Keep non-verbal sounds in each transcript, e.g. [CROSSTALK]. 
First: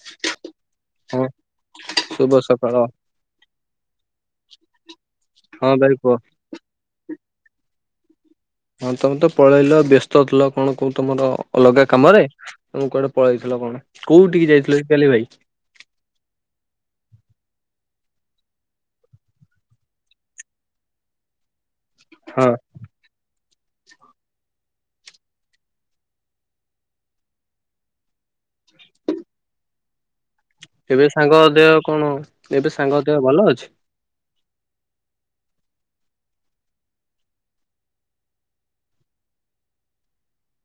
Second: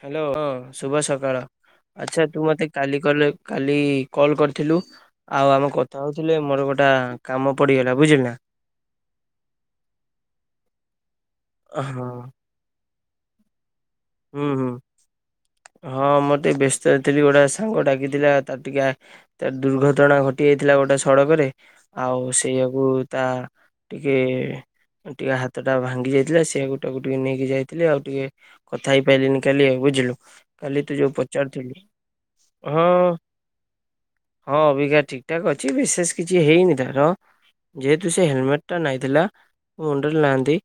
Hello, [INAUDIBLE] ଶୁଭ ହଁ ସକାଳ। ଆଚ୍ଛା, ଶୁଭ ତୁ ମତେ ସକାଳ କାଲି କଲେ କାଲି କଲ କରିଥିଲୁ? ଆଉ ହଁ ଆମେ ଭାଇ କଥା କୁହ ହଉଥିଲେ, ମୋର ଗୋଟା କାମ ପଡିଗଲା, ବୁଝିଲ ନା? ହଁ, ତମେ ତ ପଳେଇଲ। ବ୍ୟସ୍ତ ଥିଲ କଣ କହୁ ତମର ହଁ ଅଲଗା କାମରେ। ହୁଁ ତମେ କୁଆଡେ ପଳେଇଥିଲ? କଣ, କୋଉଠିକି ହୁଁ ଯାଇଥିଲ, [UNINTELLIGIBLE] ଭାଇ? ହଁ, ମୁଁ ଟିକେ ବ୍ୟସ୍ତଥିଲି। ଗୋଟେ ସାଙ୍ଗ ଡାକିଥିଲା, ତ ଟିକେ ତାର ଦୁର୍ଘଟଣା ଘଟି ଯାଇଥିଲା ଗୋଟେ ସଡକରେ, ଆଉ ହଁ ସେଇଆାକୁ ତା ଟିକେ ଟିକେ ହାତ ଟା ଭାଙ୍ଗି ଯାଇଥିଲା। ସେଏ ଗୋଟାକୁ ଟିକେ ନେଇକି ଯାଇଥିଲେ, ଆଉ ଟିକେ କଥା ହେଇପାରଲିିନି କାଲି, ବୁଝିଲୁ? କାଲି ତୁ ଏବେ ଯୋଉ ସାଙ୍ଗ ଦେହ ପଚାରୁଥିଲି? କଣ ଏବେ ଓ ସାଙ୍ଗ ଦେହ ଭଲ ଅଛି ହଁ, ଅଭିକା ଠିକ୍ ଠାକ୍ ଅଛି। ବିଶେଷ କିଛି ହେଇନି ତାର। ଯେହେତୁ ସେ ହେଲମେଟ୍ ଟା ନାଇଁଥିଲା ମୁଣ୍ଡରେ ନାଆନ୍ତି।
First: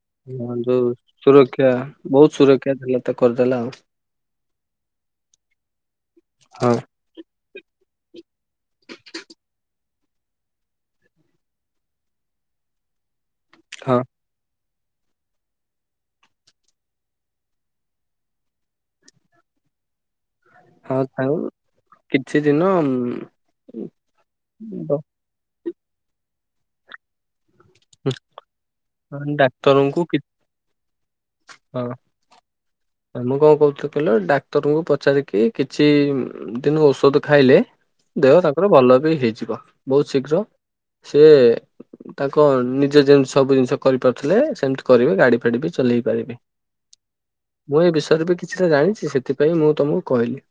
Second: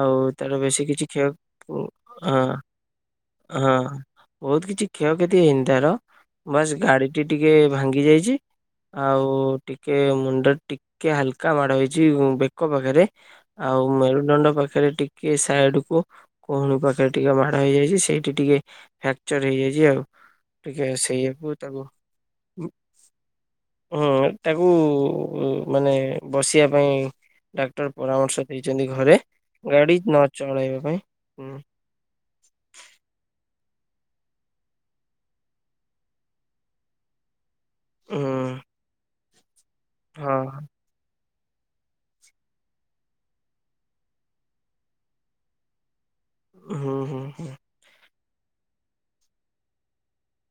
ଆଉ ହଁ ତାର ବେଶି ଯୋଉ କିଛି କ୍ଷୟ ସୁରକ୍ଷା ବହୁତ ସୁରକ୍ଷା ଥିଲା। ତ କରିଦେଲା ହଁ, ଆଉ ବହୁତ କିଛି କ୍ଷୟକ୍ଷତି ହେଇନି ତାର ହଁ ବାସ୍ ଗାଡି ଟିକେ ଭାଙ୍ଗି ଯାଇଛି। ଆଉ ଟିକେ ମୁଣ୍ଡ ଟିକେ ହାଲକା ମାଡ ହେଇଛି, ବେକ ପାଖରେ। ଆଉ ହଁ ମେରୁଦଣ୍ଡ ପାଖରେ, ଟିକେ ସାଇଡ କୁ, କହୁଣୀ ପାଖ ପାଖରେ ଟିକେ ମାଡ଼ ହେଇଯାଇଛି। ସେଇଠି ଟିକେ ଫ୍ରାକ୍ଚର ହେଇଯାଇଛି ଆଉ। ଟିକେ ହଁ ଆଉ ସେଇଆକୁ ତାକୁ କିଛି ଦିନ ହୁଁ, ତାକୁ ଉଁ ମାନେ ବସିବା ପାଇଁ ଡା ଡକ୍ଟର ପରାମର୍ଶ ଦେଇଛନ୍ତି ଘରେ, ଗାଡି ଡାକ୍ତରଙ୍କୁ କି ନ ଚଳେଇବା ପାଇଁ। ହୁଁ ହଁ। ମୁଁ କଣ କହୁଥିଲ, କହିଲ? ଡାକ୍ତରଙ୍କୁ ପଚାରିକି କିଛି ଦିନ ଔଷଧ ଖାଇଲେ ହୁଁ ଦେହ ତାଙ୍କର ଭଲ ବି ହେଇଯିବ। ବହୁତ ହଁ ଶୀଘ୍ର ସିଏ ତାଙ୍କ ନିଜେ ଯେମିତି ସବୁ ଜିନିଷ କରିପାରୁଥିଲେ, ସେମିତି କରିବେ। ଗାଡି ଫାଡି ବି ଚଲେଇ ପାରିବେ। ହୁଁ ହୁଁ ହୁଁ। ମୁଁ ଏ ବିଷୟରେ ବି କିଛିଟା ଜାଣିଛି, ସେଥିପାଇଁ ମୁଁ ତମକୁ କହିଲି।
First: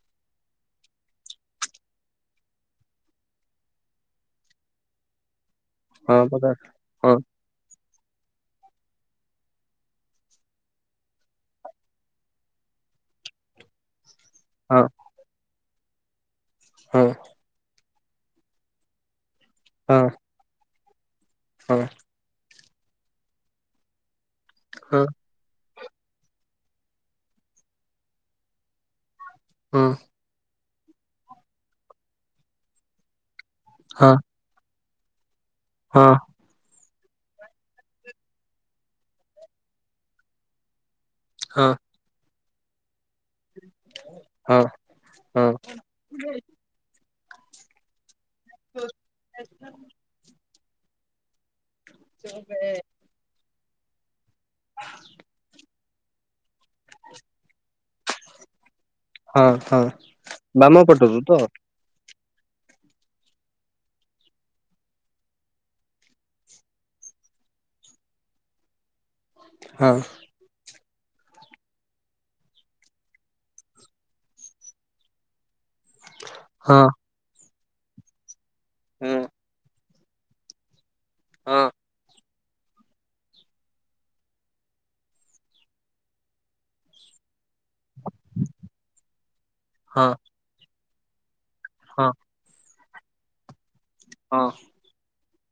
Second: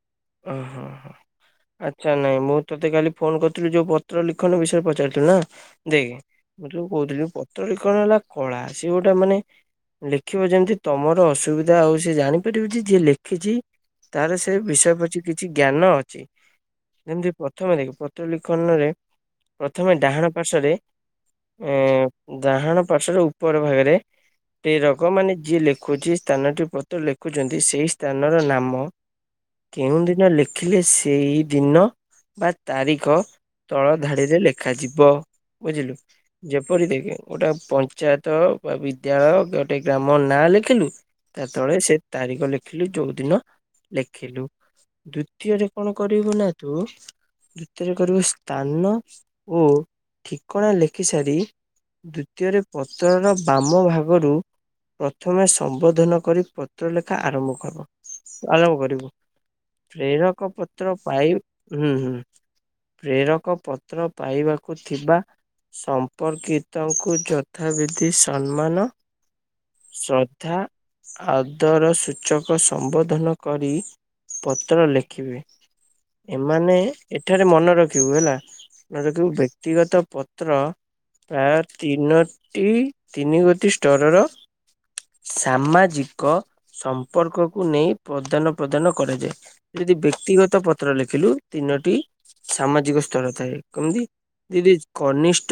ଓ ହୋ। ଆଚ୍ଛା, ନାଇଁ। ମୁଁ ତୋତେ କାଲି ଫୋନ୍ କରିଥିଲି, ଯୋଉ ପତ୍ର ଲିଖନ ବିଷୟରେ ପଚାରିଥିଲୁ ନା? ଦେଖ, ହଁ ପରା ମୁଁ [INAUDIBLE] ହଁ କହୁଥିଲି, ପତ୍ରରେ କଣ ହେଲା? କଳା ସେ ଗୋଟେ, ମାନେ ଲେଖିବ ଯେମିତି ତମର ଅସୁବିଧା ଆଉ ସିଏ ଜାଣିପାରିବ ଯେ ଯିଏ ଲେଖିଛି, ତାର ହଁ ବିଷୟ ପତି କିଛି ଜ୍ଞାନ ଅଛି, ହଁ ଯେମିତି ପ୍ରଥମେ ଦେଖେ ପତ୍ର ଲିଖନରେ ପ୍ରଥମେ ହଁ ଡାହାଣ ପାର୍ଶ୍ଵରେ ହଁ ଏଁ ଡାହାଣ ପାର୍ଶ୍ଵର ଉପର ଭାଗରେ ହଁ ଏଇରକ ମାନେ ଯିଏ ଲେ ଖୁଛି ସ୍ଥାନଟି ପତ୍ର ଲେଖୁଛନ୍ତି ସେଇ ସ୍ଥାନର ନାମ। ହଁ କେଉଁଦିନ ଲେଖିଲେ ସେଇ ଦିନ ବା ତାରିଖ ତଳ ହଁ ଧାଡ଼ିରେ ଲେ ଖାଯିବ, ବୁଝିଲୁ? ହଁ ଯେପରି ଦେଖେ ଗୋଟେ ପଞ୍ଚାୟତ ବା ବିଦ୍ୟାଳୟ ଗୋଟେ ଗ୍ରାମର ନାଁ ଲେଖିଲୁ ତା ହଁ ତଳେ ସେ ତାରିଖ ଲେଖିଲୁ ଯୋଉ ଦିନ ଲେଖିଲୁ, ହଁ ହଁ ଦୁତୀୟରେ କଣ? କଣ କରିବୁନା ତୁ ତୃତୀୟରେ କରିବୁ ସ୍ଥାନ ଓ ଠି କଣା ଲେଖିସାରି, ତୃତୀୟରେ ପ ଉତରର ବାମ ଭାଗରୁ ପ୍ରଥମେ ସମ୍ବୋଧନ କରି ପତ୍ର ଲେଖା ଆରମ୍ଭ କର୍, ବ ଆରମ୍ଭ କରିବୁ। ହଁ, ହଁ, ପ୍ରେରକ ବାମ ପତ୍ର ପଟରୁ ପାଇ ତ? ହୁଁ, ହୁଁ। ପ୍ରେରକ ପତ୍ର ପାଇବାକୁ ଥିବା ସମ୍ପର୍କିତଙ୍କୁ ଯଥାବିଧି ସମ୍ମାନ ହଁ ଶ୍ରଦ୍ଧା, ଆଦର ସୂଚକ ସମ୍ବୋଧନ କରି ପତ୍ର ଲେଖିବେ, ଏମାନେ ହଁ ଏଠାରେ ମନେ ରଖିବୁ ହେଲା। ମନେ ହଁ ରଖିବୁ ବ୍ୟକ୍ତିଗତ ପତ୍ର ହଁ ପ୍ରାୟ ତିନ ଟି ତିନି ଗୋଟି ଷ୍ଟରର ସାମାଜିକ ସମ୍ପର୍କକୁ ନେଇ ପ୍ରଦାନ ପ୍ରଦାନ କରାଯାଏ, ଯଦି ହଁ ବ୍ୟକ୍ତିଗତ ପତ୍ର ଲେଖିଲୁ ତିନୋଟି ହଁ ସାମାଜିକ ସ୍ତର ଥାଏ, କେମିତି? ହଁ [UNINTELLIGIBLE] କନିଷ୍ଠ,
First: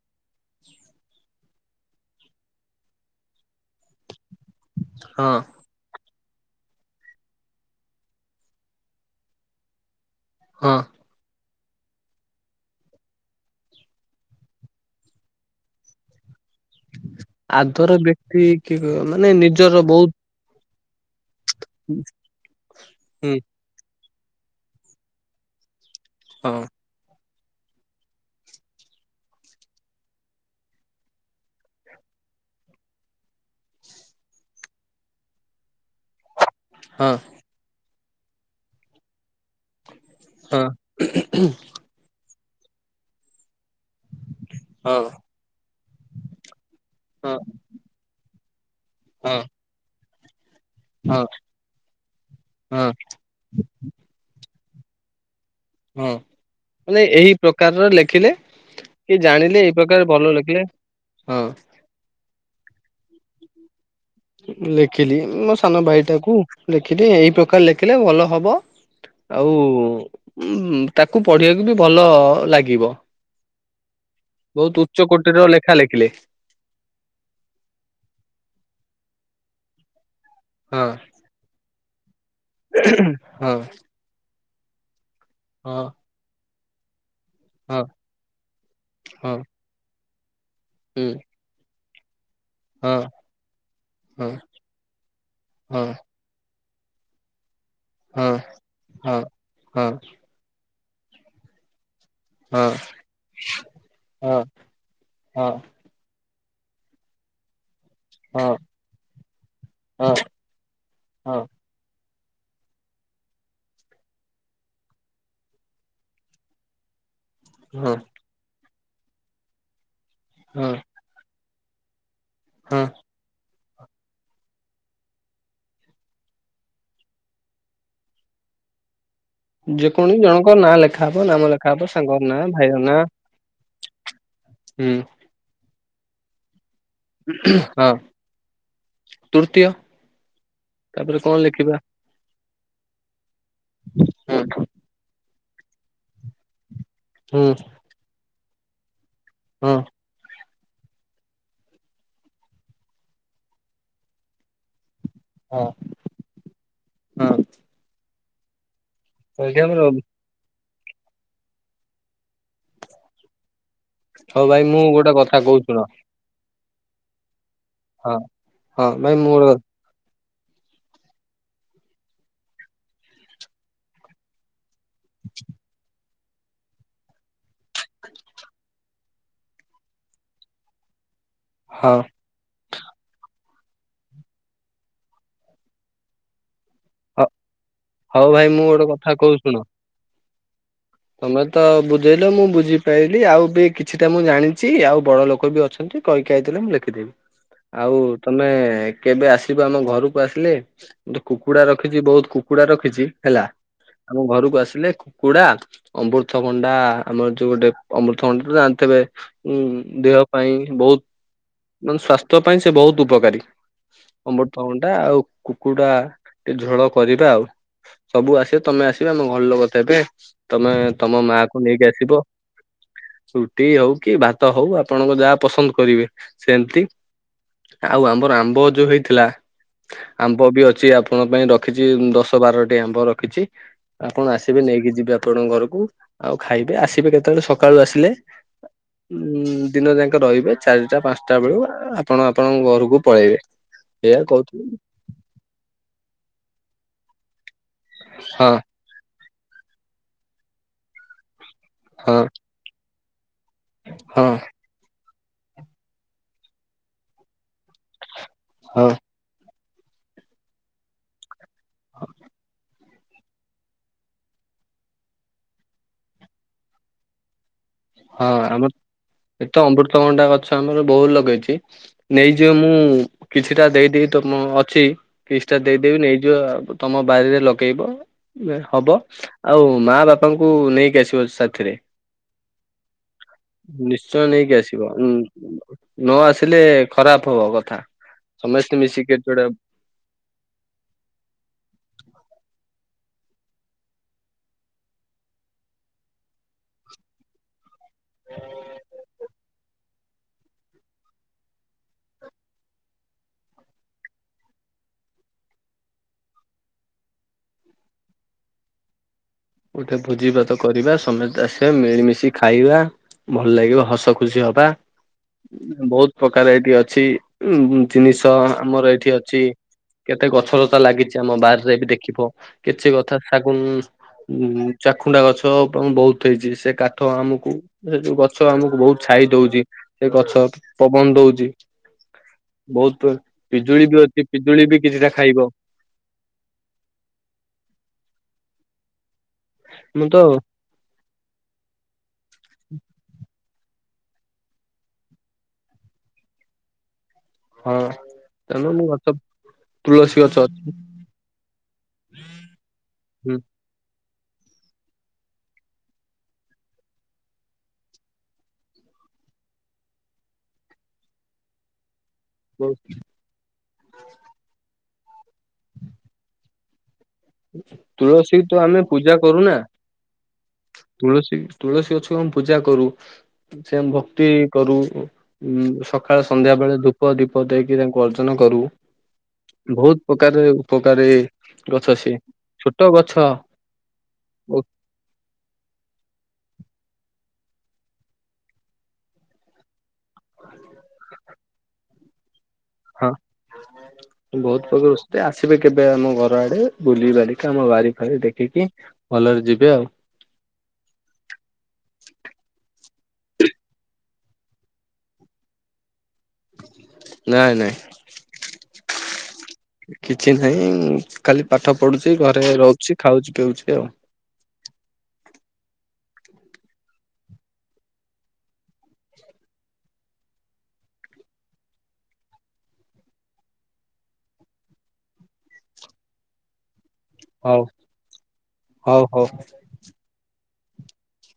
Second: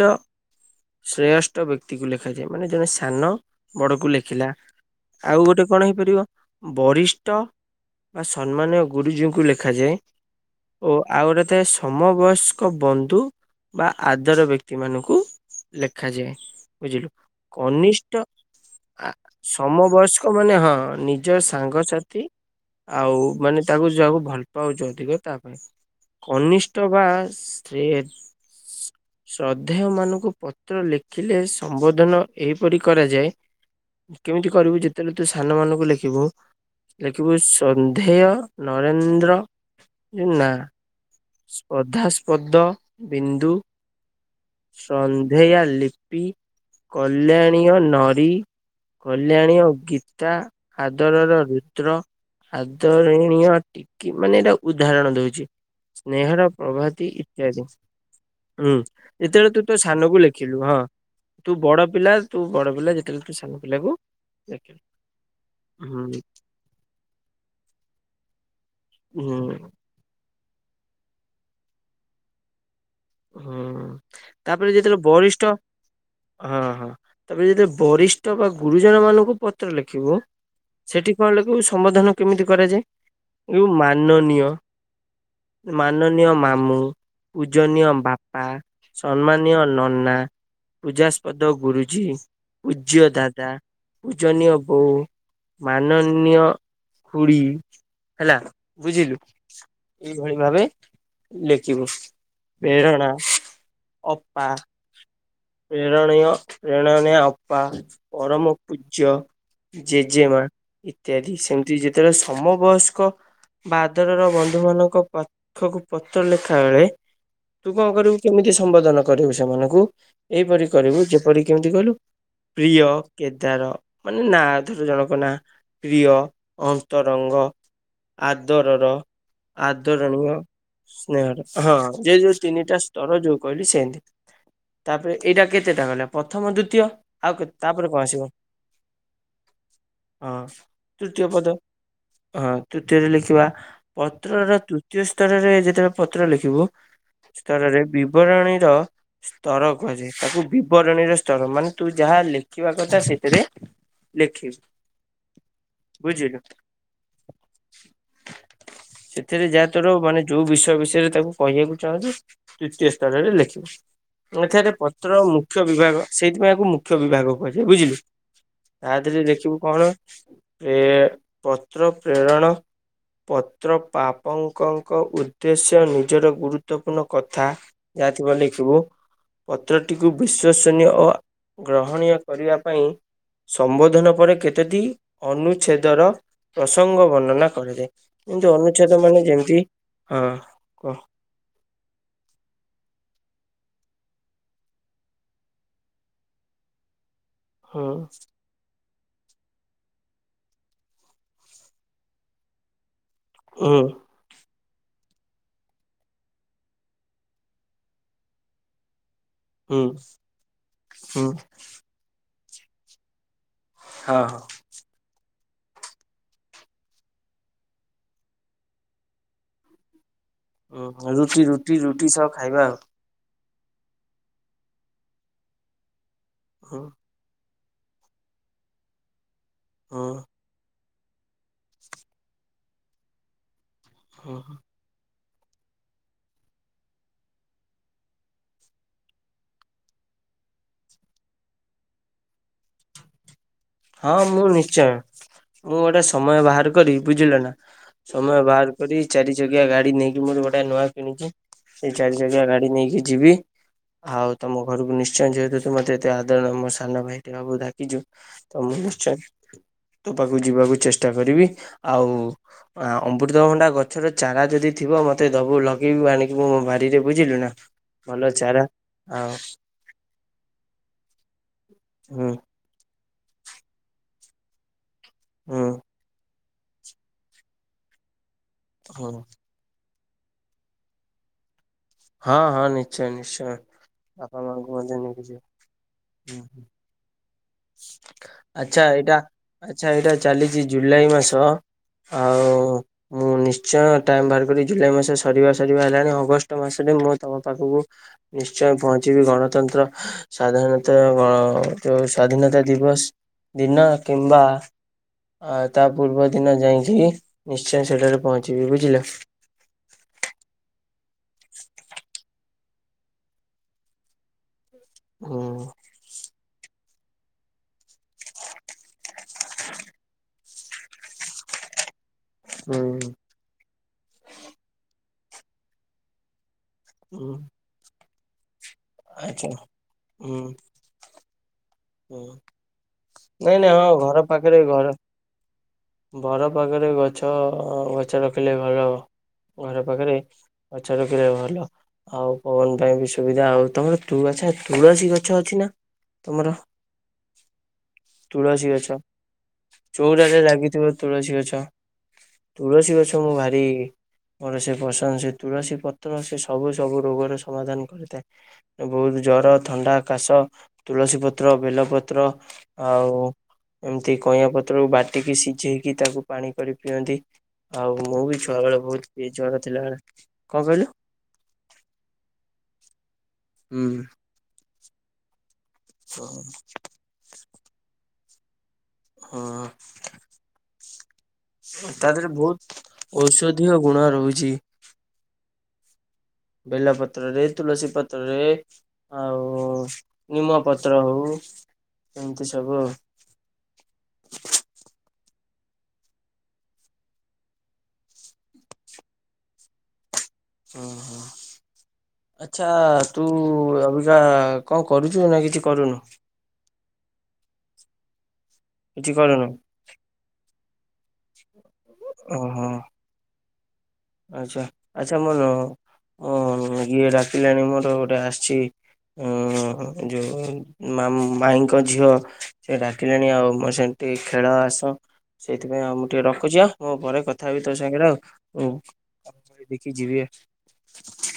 ଶ୍ରେୟଷ୍ଠ ବ୍ୟକ୍ତିକୁ ଲେଖାଯାଏ ମାନେ ଜଣେ ସାନ ବଡକୁ ଲେଖିଲା, ହଁ ଆଉ ଗୋଟେ କଣ ହେଇପାରିବ? ବରିଷ୍ଠ ବା ସମ୍ମାନୀୟ ଗୁରୁଜୀଙ୍କୁ ଲେଖାଯାଏ। ହଁ ଓ ଆଉ ଗୋଟେ ଥାଏ ସମବୟସ୍କ ବନ୍ଧୁ ବା ଆଦର ବ୍ୟକ୍ତି ମାନଙ୍କୁ। ଲେଖାଯାଏ ବୁଝିଲୁ, ଆଦର କନିଷ୍ଠ ବ୍ୟକ୍ତି କି ଆ ମାନେ ନିଜର ବହୁତ ସମବୟସ୍ ସ୍କ ମାନେ ହଁ ନିଜ ସାଙ୍ଗସାଥି ଆଉ ହଁ ମାନେ ତାକୁ ଯାହାକୁ ଭଲ ପାଉଛି ଅଧିକ ତା ପାଇଁ, ହଁ କନିଷ୍ଟ ଟ ବାସ୍ ଟ୍ରେ ଶ୍ରଦ୍ଧେୟ ମାନଙ୍କୁ ପତ୍ର ଲେଖିଲେ ସମ୍ବୋଧନ ଏହିପରି କରାଯାଏ। କେମିତି କରିବୁ ଯେତେବେଳେ ତୁ ସାନ ମାନଙ୍କୁ ଲେଖିବୁ? ହଁ ଲେଖିବୁ ଏ ସନ୍ଧେୟ, ନରେନ୍ଦ୍ର। ହଁ ଅଧାସ୍ପଦ, ବିନ୍ଦୁ, ହଁ ସନ୍ଧେୟା ଲିପି। କଲ୍ୟାଣୀୟ ନରୀ, ହଁ କଲ୍ୟାଣୀୟ ଗୀତା। ହଁ ଆଦରର ରୁଦ୍ର, ହଁ ଆଦରଣୀ ଅଟି। କି ମାନେ ଏଇଟା ଉଦାହରଣ ଦଉଛି, ହଁ ସ୍ନେହର ମାନେ ପ୍ରଭାତି ଏହି ଇତ୍ୟାଦି। ପ୍ରକାରର ଲେଖିଲେ ହୁଁ କି ଯେତେବେଳେ ଜାଣିଲେ ତୁ ଏଇ ତୋ ପ୍ରକାର ସାନକୁ ଭଲ ଲେଖିଲୁ ଲେଖିଲେ ହଁ ହଁ ତୁ ବଡ ପିଲା। ତୁ ବଡ ପିଲା ଯେତେବେଳେ ତୁ ସାନ ପିଲାକୁ ଲେଖିଲୁ ଲେଖିଲି ମୋ ସାନ ହୁଁ ଭାଇଟାକୁ ଲେଖିଲି ଏଇ ପ୍ରକାର ଲେଖିଲେ ଭଲ ହବ। ଆଉ ହୁଁ। ଉଁ ତାକୁ ପଢିବାକୁ ବି ଭଲ ଲାଗିବ। ହୁଁ, ତାପରେ ବହୁତ ଯେତେବେଳେ ଉଚ୍ଚ କୋଟିର ବରିଷ୍ଠ ଲେଖା ଲେଖିଲେ ହଁ, ହଁ, ତାପରେ ଯେତେଳେ ବରିଷ୍ଠ ବା ଗୁରୁଜନ ମାନଙ୍କୁ ପତ୍ର ଲେଖିବୁ ହଁ ସେଠି କଣ ଲେଖିବୁ ସମାଧାନ କେମିତି କରାଯାଏ? ହଁ ଲେଖିବୁ ମାନନୀୟ, ହଁ ମାନ ମାନନୀୟ ମାମୁଁ ହଁ ପୂଜନୀୟ ବାପା ହଁ ସମ୍ମାନୀୟ ନନା। ହୁଁ ପୂଜାସ୍ପଦ ଗୁରୁଜୀ। ହଁ ପୂଜ୍ୟ ଦାଦା ହଁ ପୂଜନୀୟ ବୋଉ ହଁ ମାନୀୟ ମାନନୀୟ ଖୁଡି ହେଲା ହଁ ବୁଝିଲୁ। ହଁ ଏଇଭଳି ଭାବେ ଲେଖିବୁ। ହଁ ହଁ ହଁ ବେରଣା ହଁ ଅପା। ହଁ ପ୍ରେରଣୀୟ ପ୍ରେରଣ ଅପା ପରମ ହଁ ପୂଜ୍ୟ ହଁ ଜେଜେମା ଇତ୍ୟାଦି ସେମିତି ଯେତେବେଳେ ସମବୟସ୍କ ବା ଆଦରର ବନ୍ଧୁମାନଙ୍କ ପାଖକୁ ପତ୍ର ଲେଖାବେଳେ ତୁ ହଁ କଣ ହଁ କରିବୁ କେମିତି ସମ୍ବୋଧନ କରିବୁ ସେମାନଙ୍କୁ ଏଇପରି ହଁ କରିବୁ ଯେପରି କେମିତି କହିଲୁ ପ୍ରିୟ। କେଦାର ମାନେ ନା ଧର ଜଣକ ନାଁ ପ୍ରିୟ ଅନ୍ତରଙ୍ଗ। ଆଦରର ଯେକୌଣସି ଆଦରଣୀୟ ଜଣଙ୍କ ନାଁ ଲେଖା ହବ ନାମ ସ୍ନେହର ଲେଖା ହଁ। ହବ ଯେ ସାଙ୍ଗର ଯୋଉ ନାଁ ଭାଇର ତିନିଟା ନାଁ ସ୍ତର ଯୋଉ କହିଲି ସେମତି ହୁଁ ତାପରେ ଏଇଟା କେତେଟା ଗଲା ପ୍ରଥମ ଦ୍ଵିତୀୟ। ଆଉ କେ ହଁ ତାପରେ କଣ ଆସିବ। ତୃତୀୟ ହଁ ତାପରେ ତୃତୀୟ କଣ ପଦ। ଲେଖିବା ହଁ ତୃତୀୟରେ ଲେଖିବା ହୁଁ ପତ୍ରର ତୃତୀୟ ସ୍ତରରେ ଯେତେବେଳେ ପତ୍ର ଲେଖିବୁ। ସ୍ତରରେ ବିବରଣୀର ସ୍ତର ହଁ କୁହାଯାଏ। ତାକୁ ବିବରଣୀର ସ୍ତର ମାନେ ତୁ ଯାହା ଲେଖିବା କଥା ସେଥିରେ ଲେଖିବୁ। ହଁ। ବୁଝିଲୁ ହଁ ସେଥିରେ ଏଇଠି ଯାହା ଆମର ତୋର ମାନେ ଯୋଉ ବିଷୟ ବିଷୟରେ ତାକୁ କହିବାକୁ ଚାହୁଁଛି ତୃତୀୟ ସ୍ତରରେ ଲେଖିବୁ। ହଉ ଆଛା ଭାଇ ଏଠାରେ ମୁଁ ଗୋଟେ ପତ୍ର କଥା କହୁଛି ମୁଖ୍ୟ ଶୁଣ ବିଭାଗ ସେଇଥିପାଇଁ ଏହାକୁ ମୁଖ୍ୟ ବିଭାଗ କୁହାଯାଏ ବୁଝିଲୁ ହଁ ହଁ ତା ଭାଇ ଦେହରେ ମୁଁ ଗୋଟେ ଲେଖିବୁ କଣ? ଯେ ପତ୍ର ପ୍ରେରଣ ପତ୍ର ପାପ ପଙ୍କ ଙ୍କ ଉଦ୍ଦେଶ୍ୟ ନିଜର ଗୁରୁତ୍ୱପୂର୍ଣ୍ଣ କଥା ଯାହାଥିବ ଲେଖିବୁ। ପତ୍ରଟିକୁ ବିଶ୍ୱସନୀୟ ଓ ହଁ ଗ୍ରହଣୀୟ କରିବା ପାଇଁ ସମ୍ବୋଧନ ପରେ କେତେଟି ଅନୁଚ୍ଛେଦର ପ୍ରସଙ୍ଗ ହ ବର୍ଣ୍ଣନା କରାଯାଏ ହଉ ଭାଇ କିନ୍ତୁ ମୁଁ ଗୋଟେ ଅନୁଛେଦ କଥା ମାନେ କହୁଛି ଶୁଣ। ଯେମିତି ହଁ କୁହ। ତମେ ତ ବୁଝେଇଲ ମୁଁ ବୁଝିପାଇଲିି ଆଉ ବି କିଛିଟା ମୁଁ ଜାଣିଛି ଆଉ ବଡ ଲୋକ ବି ଅଛନ୍ତି। କହି କାଈ ଦେଲେ ମୁଁ ଲେଖିଦେବି। [INAUDIBLE] ଆଉ ତମେ କେବେ ଆସିବ ଆମ ଘରକୁ ଆସିଲେ ଗୋଟେ କୁକୁଡା ରଖିଛି ବହୁତ କୁକୁଡା ରଖିଛି। ହେଲା ହୁଁ ଆମ ଘରକୁ ଆସିଲେ କୁକୁଡ଼ା ଅମୃତଭଣ୍ଡା ଆମର ଯୋଉ ଗୋଟେ ଅମୃତଭଣ୍ଡା ତ ଜାଣିଥିବେ। ହୁଁ ଦେହ ପାଇଁ ବହୁତ ହୁଁ ମାନେ ସ୍ଵାସ୍ଥ୍ୟ ପାଇଁ ସେ ବହୁତ ଉପକାରୀ। ହଁ ଅମୃତଭଣ୍ଡା ଆଉ କୁକୁଡା ଟିକେ ଝୋଳ କରିବା ଆଉ। ସବୁ ଆସିବେ ତମେ ଆସିବ ଆମ ଘର ଲୋକ ଥିବେ। ତମେ ହଁ ହୁଁ ତମ ରୁଟି ମାଆକୁ ରୁଟି ନେଇକି ରୁଟି ଆସିବ। ସହ ଖାଇବା ଆଉ ରୁଟି ହଉ କି ଭାତ ହଉ ଆପଣଙ୍କର ଯାହା ପସନ୍ଦ କରିବେ ହୁଁ ସେମିତି। ଆଉ ଆମର ଆମ୍ବ ଯୋଉ ହେଇଥିଲା। ହଁ। ଆମ୍ବ ବି ଅଛି ଆପଣ ପାଇଁ ରଖିଛି ଦଶ ବାରଟି ଆମ୍ବ ରଖିଛି ଆପଣ ହୁଁ ଆସିବେ ନେଇକି ଯିବେ। ଆପଣଙ୍କ ଘରକୁ ଆଉ ଖାଇବେ ଆସିବେ କେତେବେଳେ ସକାଳୁ ଆସିଲେ। ଉଁ ଦିନ ଯାକ ରହିବେ ଚାରିଟା ପାଞ୍ଚଟା ବେଳୁ ଆପଣ ଆପଣଙ୍କ ଘରକୁ ପଳେଇବେ। ହଁ ଏଇଆ ମୁଁ କହୁଥିଲି ନିଶ୍ଚୟ ମୁଁ ଗୋଟେ ସମୟ ବାହାର କରିବି ବୁଝିଲ ନା ସମୟ ହଁ ବାହାର କରି ଚାରି ଚକିଆ ଗାଡି ନେଇକି ମୋର ଗୋଟେ ନୂଆ କିଣିଛି। ସେଇ ହଁ ଚାରି ଚକିଆ ଗାଡି ନେଇକି ଯିବି ହଁ ଆଉ ତମ ତମ ଘରକୁ ନିଶ୍ଚୟ ଯେହେତୁ ତୁ ମତେ ଏତେ ଆଦର ମୋ ସାନ ଭାଇଟେ ହବୁ ଡାକିଛୁ ତ ମୁଁ ହଁ ନିଶ୍ଚୟ ତୋ ପାଖକୁ ଯିବାକୁ ଚେଷ୍ଟା କରିବି ଆଉ ଆ ଅମୃତଭଣ୍ଡା ଗଛର ଚାରା ଯଦି ଥିବ ମତେ ଦବୁ ଲଗେଇବି ଆଣିକି ମୁଁ ମୋ ବାରିରେ ବୁଝିଲୁ ନା। ଭଲ ଚାରା। ଆଉ ଏଠି ତ ଅମୃତଭଣ୍ଡା ଗଛ ଆମର ବହୁତ ଲଗେଇଛି ହୁଁ ନେଇଯିବ ମୁଁ କିଛିଟା ଦେଇଦେବି ତ ମୁଁ ଅଛି କିଛିଟା ହୁଁ ଦେଇଦେବି ନେଇଯିବ ଆଉ ବ୍ ତମ ବାରିରେ ଲଗେଇବ ବେ ହବ ହୁଁ ଆଉ ମା ବାପାଙ୍କୁ ନେଇକି ଆସିବ ସାଥିରେ। ହଁ ହଁ ନିଶ୍ଚ ନିଶ୍ଚୟ ନେଇକି ଆସିବ ଉ ନେଇକି ଯିବି ନ ଆସିଲେ ଖରାପ ହବ କ ଆଚ୍ଛା ଏଇଟା ଆଚ୍ଛା ଏଇଟା ଚାଲିଛି ଜୁଲାଇ ମାସ ଆଉ। ମୁଁ ନିଶ୍ଚୟ ଟାଇମ ବାହାର କରି ଜୁଲାଇ ମାସ ସରିବା ସରିବା ହେଲାଣି ଅଗଷ୍ଟ ମାସରେ ମୁଁ ତମ ପାଖକୁ ନିଶ୍ଚୟ ପହଞ୍ଚିବି ଗଣତନ୍ତ୍ର ସାଧାରଣତଃ ଆଁ ଯୋଉ ସ୍ଵାଧୀନତା ଦିବସ ଦିନ କିମ୍ବା ଆ ତା ପୂର୍ବ ଦିନ ଯାଇକି ନିଶ୍ଚୟ ସେଠାରେ ପହଞ୍ଚିବି ବୁଝିଲ। ଗୋଟେ ଭୋଜି ଭାତ କରିବା ସମସ୍ତେ ଆସିବେ ମିଳିମିଶି ଖା ଖାଇବା ଭଲ ଲାଗିବ ହସ ଖୁସି ହବା ହୁଁ ବହୁତ ପ୍ରକାର ଏଇଠି ଅଛି ଉ ଜିନିଷ ଆମର ଏଇଠି ଅଛି କେତେ ଗଛ ଲତା ଲାଗିଛି ଛି ଆମ ବାରରେ ବି ଦେଖିବ ହୁଁ କିଛି କଥା ଶାଗୁନ ଉଁ ଚାଖୁଣ୍ଡା ଗଛ ବହୁତ ହେଇଛି ସେ କାଠ ହୁଁ ଆମକୁ ସେ ଯୋଉ ଗଛ ଆମକୁ ବହୁତ ଛାଇ ଆଚ୍ଛା ଦଉଛି ସେ ହୁଁ ଗଛ ପବନ ଦଉଛି। ହୁଁ ବହୁତ ନାଇଁ ନାଇଁ ପିଜୁଳି ହଁ ବି ଘର ଅଛି ପାଖରେ ପିଜୁଳି ବି ଘର କିଛିଟା ଖାଇବ। ଘର ପାଖରେ ଗଛ ଗଛ ରଖିଲେ ଭଲ ଘର ମୁଁ ପାଖରେ ତ ଗଛ ରଖିଲେ ଭଲ। ଆଉ ପବନ ପାଇଁ ବି ସୁବିଧା ହଉଥିବ ତୁଳ ଆଛା ତୁଳସୀ ଗଛ ଅଛି ନା ତୁମର। ହଁ ତୁଳସୀ ତେଣୁ ମୁଁ ଗଛ ତୁଳସୀ ଗଛ ଚଉରାରେ ଅଛି ଲାଗିଥିବ ତୁଳସୀ ଗଛ। ତୁଳସୀ ଗଛ ମୁଁ ଭାରି ମୋର ସେ ପସନ୍ଦ ସେ ତୁଳସୀ ପତ୍ର ସେ ସବୁ ସବୁ ରୋଗର ସମାଧାନ କରିଥାଏ। ବହୁତ ଜର, ଥଣ୍ଡା, କାଶ ତୁଳସୀ ପତ୍ର ବେଲପତ୍ର ହୁଁ ଆଉ ଏମିତି କଇଁଆ ପତ୍ରକୁ ବାଟିକି ସିଝେଇକି ତାକୁ ପାଣି କରି ପିଅନ୍ତି। ଆଉ ମୁଁ ତୁଳସୀ ବି ତ ଛୁଆ ବେଳେ ଆମେ ବହୁତ ପୂଜା ପିଇଚି କରୁନା ଜର ଥିଲାବେଳେ। କଣ କହିଲ? ତୁଳସୀ ତୁଳସୀ ଗଛକୁ ଆମେ ପୂଜା କରୁ ସେ ହୁଁ ଭକ୍ତି କରୁ। ଉଁ ସକାଳେ ସନ୍ଧ୍ୟା ବେଳେ ଧୂପ ଦୀପ ଦେଇକି ତାଙ୍କୁ ଅର୍ଜନ କରୁ ହଁ। ବହୁତ ଉପକାରରେ ଉପକାରୀ। ଗଛ ତା ସିଏ ଦେହରେ ବହୁତ ଛୋଟ ଗଛ। ଅଧିକ ଗୁଣ ରହୁଛି। ଓ ବେଲପତ୍ରରେ ତୁଳସୀ ପତ୍ରରେ। ଆଉ ନିମପତ୍ର ହଉ। ଏମିତିସବୁ ଆଉ। ହଁ ବହୁତ୍ ପକଳ। ଆସିବେ କେବେ ଆମ ଘର ଆଡେ ବୁଲି ବାଲିକି ଆମ ବାରି ଫାରି ଦେଖିକି ଭଲରେ ଯିବେ ଆଉ। ଓହୋ। ଆଚ୍ଛା ତୁ ଅବିକା କଣ କରୁଛୁ ନା କିଛି କରୁନୁ? ନାଇଁ ନାଇଁ। ଏଠି କନ? କିଛି ନାହିଁ ଖାଲି ପାଠ ପଢୁଛି ଘରେ ଓହୋ ରହୁଛି ଖାଉଛି ପିଉଛି ଆଉ। ଆଚ୍ଛା ଆଚ୍ଛା ମୋର ଇଏ ଡାକିଲାଣି ମୋର ଗୋଟେ ଆସିଛି। ଓହୋ ଯେଉ। ମାମୁଁ ମାଇଙ୍କ ଝିଅ ସେ ଡାକିଲେଣି ଆଉ ସେମିତି ଖେଳ ଆସ। ସେଇଥିପାଇଁ ଆ ମୁଁ ଟିକେ ରଖୁଛିିବା। ମୁଁ ପରେ କଥା ହେବି ହଉ ତୋ ସାଙ୍ଗରେ ଆଉ ହଉ ହଉ। କ ଦେଖିକି ଯିବି ଆଉ।